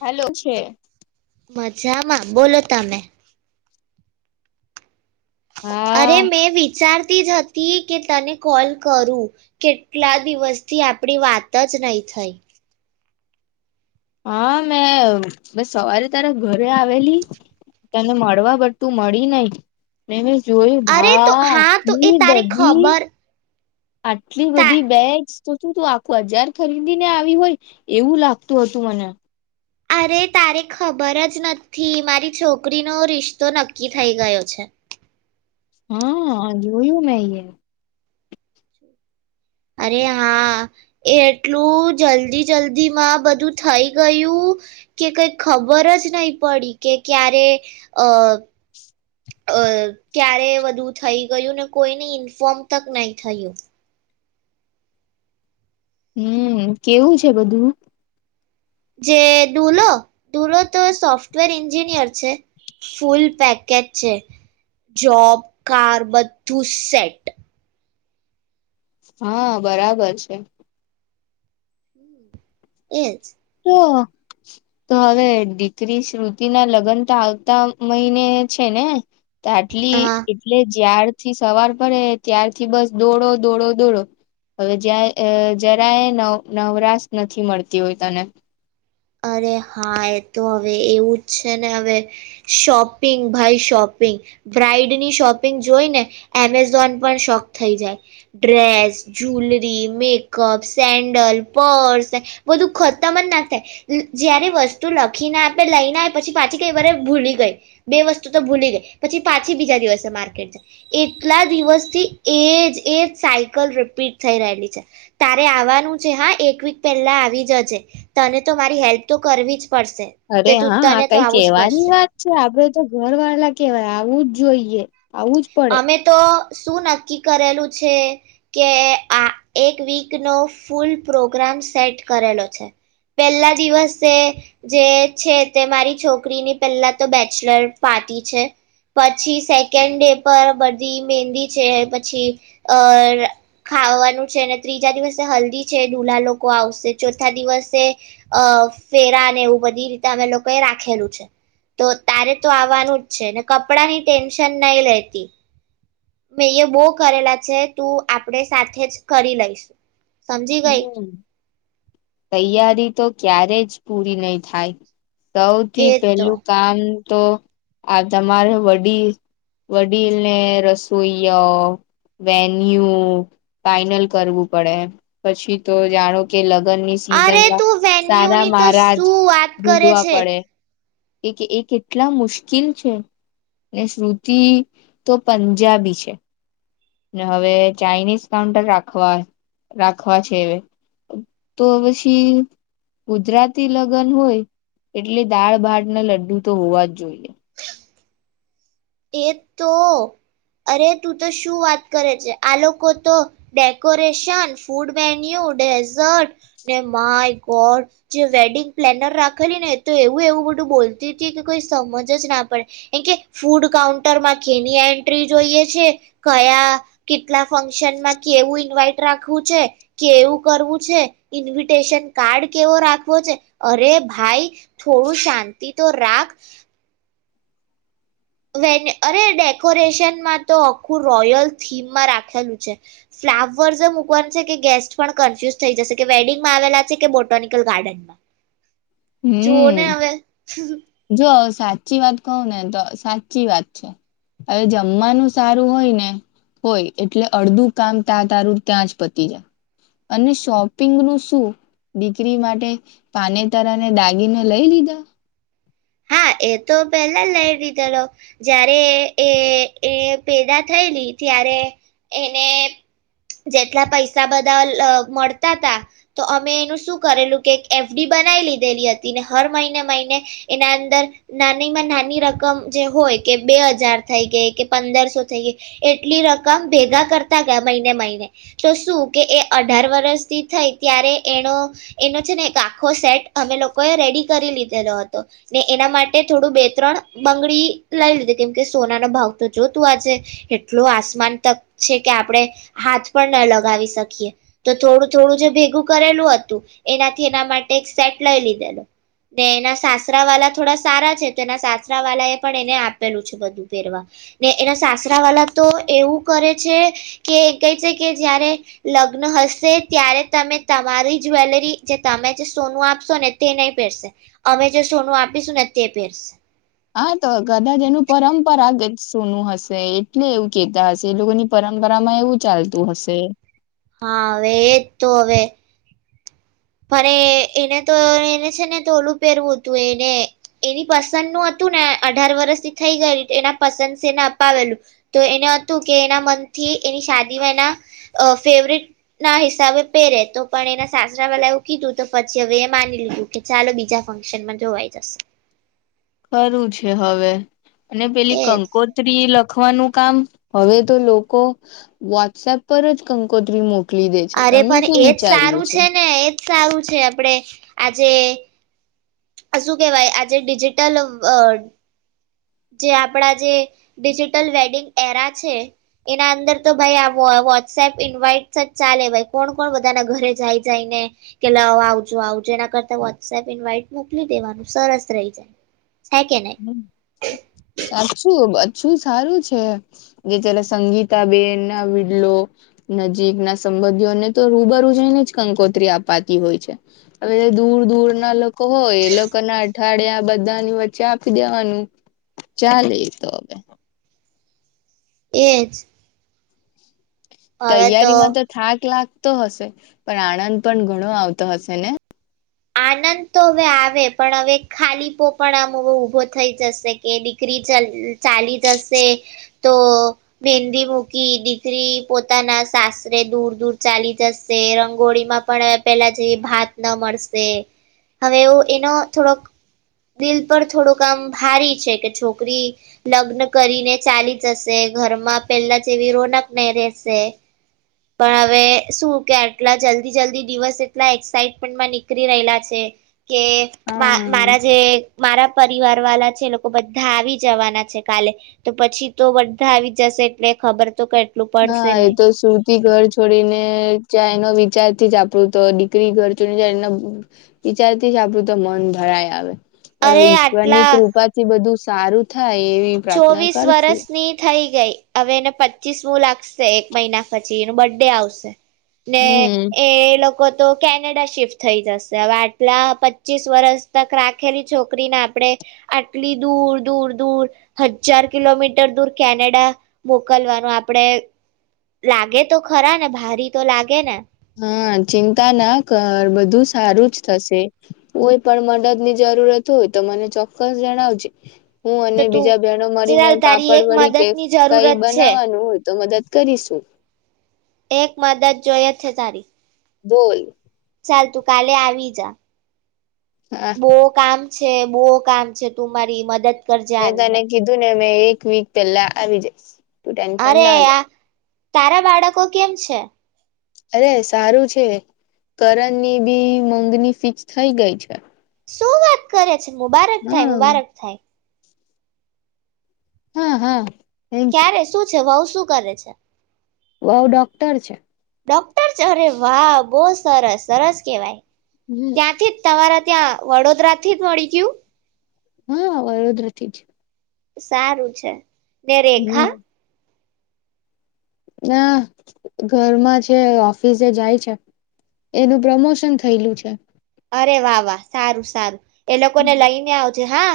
Hello છે. મજામાં બોલો તમે. અરે હા મેં વિચાર જ હતી કે તને કોલ કરું, કેટલા દિવસથી આપણી વાત જ નહી થઈ. હા મેં મે સવારે તારા ઘરે આવેલી, તને મળવા બટ તું મળી નહિ. જોય અરે ભા તો હા તો એ આટલી તારે બધી. ખબર આટલી તા બધી બેગ્સ તો શું આખું હજાર ખરીદીને આવી હોય એવું લાગતું હતું મને. અરે તારે ખબર જ નથી મારી છોકરીનો રિશ્તો નક્કી થઈ ગયો છે. હા જોયું મેં અ. અરે હા. એ એટલું જલ્દી જલ્દી માં બધું થઈ ગયું, કે કઈ ખબર જ નહી પડી કે ક્યારે, અ અ ક્યારે બધું થઈ ગયું ને કોઈને ઇન્ફોર્મ તક નહી થયું. હમ કેવું છે બધું? જે દુલો દુલો તો સોફ્ટવેર એન્જિનિયર છે, ફૂલ પેકેજ છે, જોબ કાર બધું સેટ. હા બરાબર છે. એ જ. તો હવે દીકરી શ્રુતિ ના લગ્ન તો આવતા મહિને છે ને. તો આટલી હા એટલે જ્યાં થી સવાર પડે ત્યારથી બસ દોડો દોડો દોડો, હવે જ્યા જરાય એ નવ નવરાશ નથી મળતી હોય તને. અરે હા એ તો હવે એવું જ છે ને હવે, શોપિંગ ભાઈ શોપિંગ બ્રાઈડની શોપિંગ જોઈ ને એમેઝોન પણ શોખ થઈ જાય, dress, jewellery, makeup, sandal, purse, બધું ખતમ જ ના થાય. જયારે વસ્તુ લખી ના આપે લઈને પછી પાછી કઈ વારે ભૂલી ગઈ, બે વસ્તુ તો ભૂલી ગઈ, પછી પાછી બીજા દિવસે માર્કેટ જાય, એટલા દિવસથી એજ એ જ સાયકલ રિપીટ થઈ રહેલી છે, તારે આવવાનું છે હા એક વીક પહેલા આવી જજે તને તો તમારી હેલ્પ તો કરવી જ પડશે અરે તે તું હા આ તને તો કઈ આવવું જ પડશે કેવાની વાત છે આપડે તો ઘર વાળા કેવાય આવું જ જોઈએ. આવું જ પડે અમે તો શું નક્કી કરેલું છે, કે આ એક વીકનો ફૂલ પ્રોગ્રામ સેટ કરેલો છે, પહેલા દિવસે, જે છે તે મારી છોકરીની પહેલા તો બેચલર પાર્ટી છે, પછી સેકન્ડ ડે પર બધી મંદી છે પછી, અ ખાવાનું છે ત્રીજા દિવસે હલ્દી છે દુલ્હા લોકો આવશે, ચોથા દિવસે અ ફેરાને એવું બધી રીતે અમે લોકો એ રાખેલું છે, તો તારે તો આવવાનું જ છે ને કપડા ની ટેન્શન નહીં લેતી. તી. મે એ બો કરેલા છે તું આપણે સાથે જ કરી લઈશું. સમજી ગઈ. હમ તૈયારી તો ક્યારે જ પૂરી નહી થાય. એ સૌથી તો પેલું કામ. તો આ તમારે વડીલ વડીલને રસોઈયો વેન્યુ ફાઈનલ કરવું પડે. પછી તો જાણો કે લગ અરે તું વેન્યુ ની તો મહારાજ શું વાત કરે છે. કે કે એ કેટલા મુશ્કેલ છે, ને શ્રુતિ તો પંજાબી છે. ને હવે ચાાઈનીઝ કાઉન્ટર રાખવા રાખવા છેવે, તો પછી ગુજરાતી લગ્ન હોય, એટલે દાળ ભાટ ના લડ્ડુ તો હોવા જ જોઈએે. એ તો, અરે તું તો શું વાત કરે છે આ લોકો તો, ડેકોરેશ, ફૂડવેન્યુ, ડેઝર્ટ ને માય ગોડ જે વેડિંગ પ્લેનર રાખેલી ને તો એવું એવું બધું બોલતી હતી કે કોઈ સમજ જ ના પડે, એમ કે ફૂડ કાઉન્ટર માં કેની એન્ટ્રી જોઈએ છે, કયા કેટલા ફંક્શનમાં કેવું ઇન્વાઈટ રાખવું છે, કેવું કરવું છે, ઇન્વિટેશન કાર્ડ કેવો રાખવો છે, અરે ભાઈ થોડું શાંતિ તો રાખ. વ અરે ડેકોરેશનમાં તો આખું રોયલ થીમમાં રાખેલું છે, ફ્લાવર્સ મૂકવાનું છે કે ગેસ્ટ પણ કન્ફ્યુઝ થઈ જશે કે વેડિંગમાં આવેલા છે કે બોટાનિકલ ગાર્ડનમાં. જોઓ ને હમ હવે જો. સાચી વાત કહું ને તો સાચી વાત છે, હવે જમવાનું સારું હોય ને હોય એટલે અડધું કામ ત તારું ત્યાં જ પતી જાય, અને શોપિંગ નું શું દીકરી માટે, પાને તારને દાગીને લઈ લીધા? હા એ તો પહેલા લઈ લીધેલો, જ્યારે એ એ પેદા થયેલી ત્યારે, એને જેટલા પૈસા બધા મળતા હતા, તો અમે એનું શું કરેલું કે એફડી બનાવી લીધેલી હતી ને હર મહિને મહિને, એના અંદર નાનીમાં નાની રકમ જે હોય કે બે હજાર થઈ ગઈ કે પંદરસો થઈ ગઈ, એટલી રકમ ભેગા કરતા ગયા મહિને મહિને, તો શું કે એ અઢાર વરષથી થઈ ત્યારે એનો, એનો છે ને એક આખો સેટ અમે લોકોએ રેડી કરી લીધેલો હતો, ને એના માટે થોડું બે ત્રણ બંગડી લઈ લીધી કેમ કે સોના નો ભાવ તો જોતું આજે, એટલો આસમાન તક છે કે આપણે, હાથ પણ ના લગાવી શકીએ, તો થોડું થોડું જે ભેગું કરેલું હતું, એનાથી એના માટે એક સેટ લઈ લીધેલો, ને એના સાસરા વાળા થોડા સારા છે તો એના સાસરા વાલા એ પણ એને આપેલું છે બધું પહેરવા, ને એના સાસરા વાલા તો એવું કરે છે, કે કહે છે કે જારે લગ્ન હશે ત્યારે તમે તમારી જ્વેલરી જે તમે જે સોનું આપશો ને તે નહીં પહેરશે, અમે જે સોનું આપ સુન તે પેરસે. હા તો કદાચ એનું પરંપરા સોનું હશે એટલે એવું કેતા હશે એ લોકોની પરંપરામાં એવું ચાલતું હશે. હા હવે એજ તો હવે. પણ એને તો એને છે ને તો ઓલું પહેરવું હતું એને એની પસંદ નું હતું ને અઢાર વરષથી થઈ ગયેલ એના પસંદ છેને અપાવેલું, તો એને હતું કે એના મનથી એની શાદીમાં એના, ફેવરિટ ના હિસાબે પહેરે તો પણ એના સાસુ લા એવું કીધું તો પછી હવે એ માની લીધું કે ચાલો બીજા ફંક્શનમાં જોવાઈ જશે. ખરું છે હવે. અને પેલી એજ કંકોત્રી લખ લખવાનું કામ હવે તો લોકો, વોટ્સએપ પર જ કંકોત્રી મોક અરે પણ એજ સારું છે ને એ સ આવું છે આપડે, આજે આ શું કેહેવાય આજે ડિજિટલ જે આપડા જે, ડિજિટલ વેડિંગ એરા છે, એના અંદર તો ભાઈ વોટ્સએપ ઇન્વાઈટ જ ચાલે ભાઈ કોણ કોણ બધાના ઘરે જઈ જાય ને કે લ આવજો આવજ એના કરતા વોટ્સએપ ઇન્વાઈટ મોકલી દેવાનું સરસ રહી જાય. છે કે નહી? હમ સાચું અછું સારું છે, જે ચલા સંગીતાબેન ના વિડલો, નજીક ના સંબંધીઓને તો રૂબરૂું જઈને જ કંકોત્રી આતી હોય છે, હવે દૂર દૂર ના લોકો હોય એ લોકો ના અઠવાડિયા બધાની વચ્ચે દેવાનું ચાલે તો હવે. એ જ. તૈયારી માં તો થાક લાક તો હશે, પણ આનંદ પણ ઘણો આવતો હશે ને. આનંદ તો હવે આવે પણ હવે ખાલી પો પણ આમ ઊભો થઈ જશે કે દીકરી ચાલી જશે, તો મહેંદી મૂકી દીકરી પોતાના સાસરે દૂર દૂર ચાલી જશે રંગોળીમાં પણ પેલા જે ભાત ન મળશે. હવે એવ એનો થોડોક દિલ પર થોડું કામ ભારી છે કે છોકરી, લગ્ન કરીને ચાલી જશે ઘરમાં પેલા જેવી રોનક નહી રહેશે. પણ હવે શું કે આટલા જલ્દી જલ્દી દિવસ એટલા એક્સાઈટમેન્ટમાં નીકળી રહેલા છે. કે હા મારા જે મારા પરિવાર વાળા છે લોકો બધા આવી જવાના છે કાલે, તો પછી તો બધા આવી જશે એટલે ખબર તો કે હા એ તો સુુંતી ઘર છોડી ને ચાય નો. વિચારથી જ આપડું તો દીકરી ઘચું વિચારથી જ આપડું તો મન ભરાય આવે. પણ અરે ઈશ્વર ની આટલા કૃપા થી બધું સારું થાય. એવી પ્રાર્થના ચોવીસ કરશું. વર્ષ ની થઈ. ગઈ હવે એને પચીસમું લાગશે એક મહિના પછી એનું બર્થ ડે આવશે. ને હમ એ લોકો તો કેનેડા શિફ્ટ થઈ જશે હવે આટલા પચીસ વર્ષ તક રાખેલી છોકરીને આપણે આટલી, દૂર દૂર દૂર હજાર કિલોમીટર દૂર કેનેડા, મોકલવાનું આપડે લાગે તો ખરા ને ભારી તો લાગે ને. હા ચિંતા ના કર બધું સારું જ થશે, કોઈ પણ મદદની જરૂરત હોય તો મને ચોક્કસ જણાવજે. હું તો અને તું બીજા બહેનો મરીને ચાલ તારી પાપડ એક વળી કે મદદની કઈ જરૂરત છે બનાવવાનું હો જ. તો મદદ કરીશું. એક મદદ જોઈ જ છે તારી. બોલ. ચાલ તું કાલે આવી જા. હા બહ કામ. છે બહુ કામ છે તું મારી મદદ કરજે મે આવીને તને કીધું ને એક વીક પેલા આવી જઈશ. તું ટેન્શન અરે ના. આ તારા બાળકો કેમ છે? અરે સારું છે, કરણની બી મોગની ફિક્સ થઈ ગઈ છે. શું વાત કરે. મુબારક થાય હા મુબારક થાય. હા હા. થેન્ક યુ ક્યારે શું છે વઉ શું કરે છે? વવ ડોક્ટર છે. ડોક્ટર ચ અરે વાહ બહુ સરસ સરસ કેવાય. હમ ત્યાંથી જ તમારા ત્યાં વડોદરા થી જ મળી ગયું? હા વડોદરાથી જ. સારું છે. ને રેખા? હમ ના ઘરમાં છે ઓફિસે જાય છે, એનું પ્રમોશન થયેલું છે. અરે વાહ વાહ સારું સારું. એ લોકો ને લઈને આવ જ હા.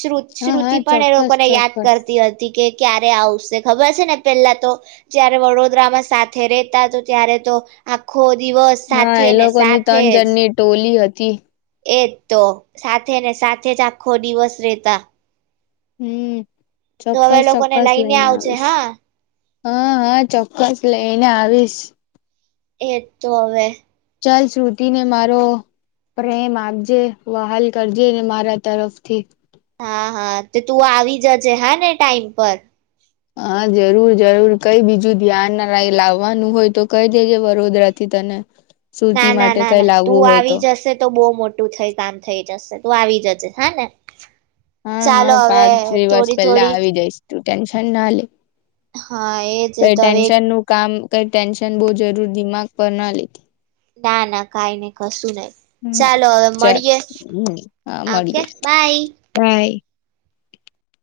શુ હા શ્રુતિ હા પણ એ ચોક્કસ લોકોને યાદ ચોક્કસ કરતી હતી. કે ક્યારે આવશે ખબર છે ને પેલા તો, જયારે વડોદરામાં સાથે રેતા તો ત્યારે તો, આખો દિવસ હા સાથે એ ને લોકોની સાથે તન જ જનની ટોલી હતી. તી. એજ તો સાથે ને સાથે જ આખો દિવસ રેતા. હમ તો હવે ચોક્કસ લોકોને ચોક્કસ લઈને આવજે આવીશ હા હા હા ચોક્કસ લઈને આવીશ એજ તો હવે ચાલ શ્રુતિને મારો પ્રેમ આપજે વહાલ કરજે ને મારા તરફથી હા હા તે તું આવી જજે હને ટાઈમ પર. હા જરૂર જરૂર કઈ બીજું ધ્યાન ના લ લાવવાનું હોય તો કઈ દેજે વડોદરાથી તને શ્રુતિ ના ના માટે ના કઈ ના તું લાવવું હોય આવી જશે તો બહુ મોટું થઈ કામ થઈ જશે. તું આવી જજે હ ને. હા હા ચાલો હવે પાંચ દિવસ થોડી પહેલા થોડી આવી જઈશ તું ટેન્શન ના લે. હા એજ કઇ તો હવે ટેન્શન નું કામ કઈ ટેન્શન બહુ જરૂર દિમાગ પર ના લેતી. ના ના કાય નય, કશું નઈ, લેતી હા ચાલો હવે ચાલ મળીયે. હમ હા ઓકે, મળીએ બાય. બાય.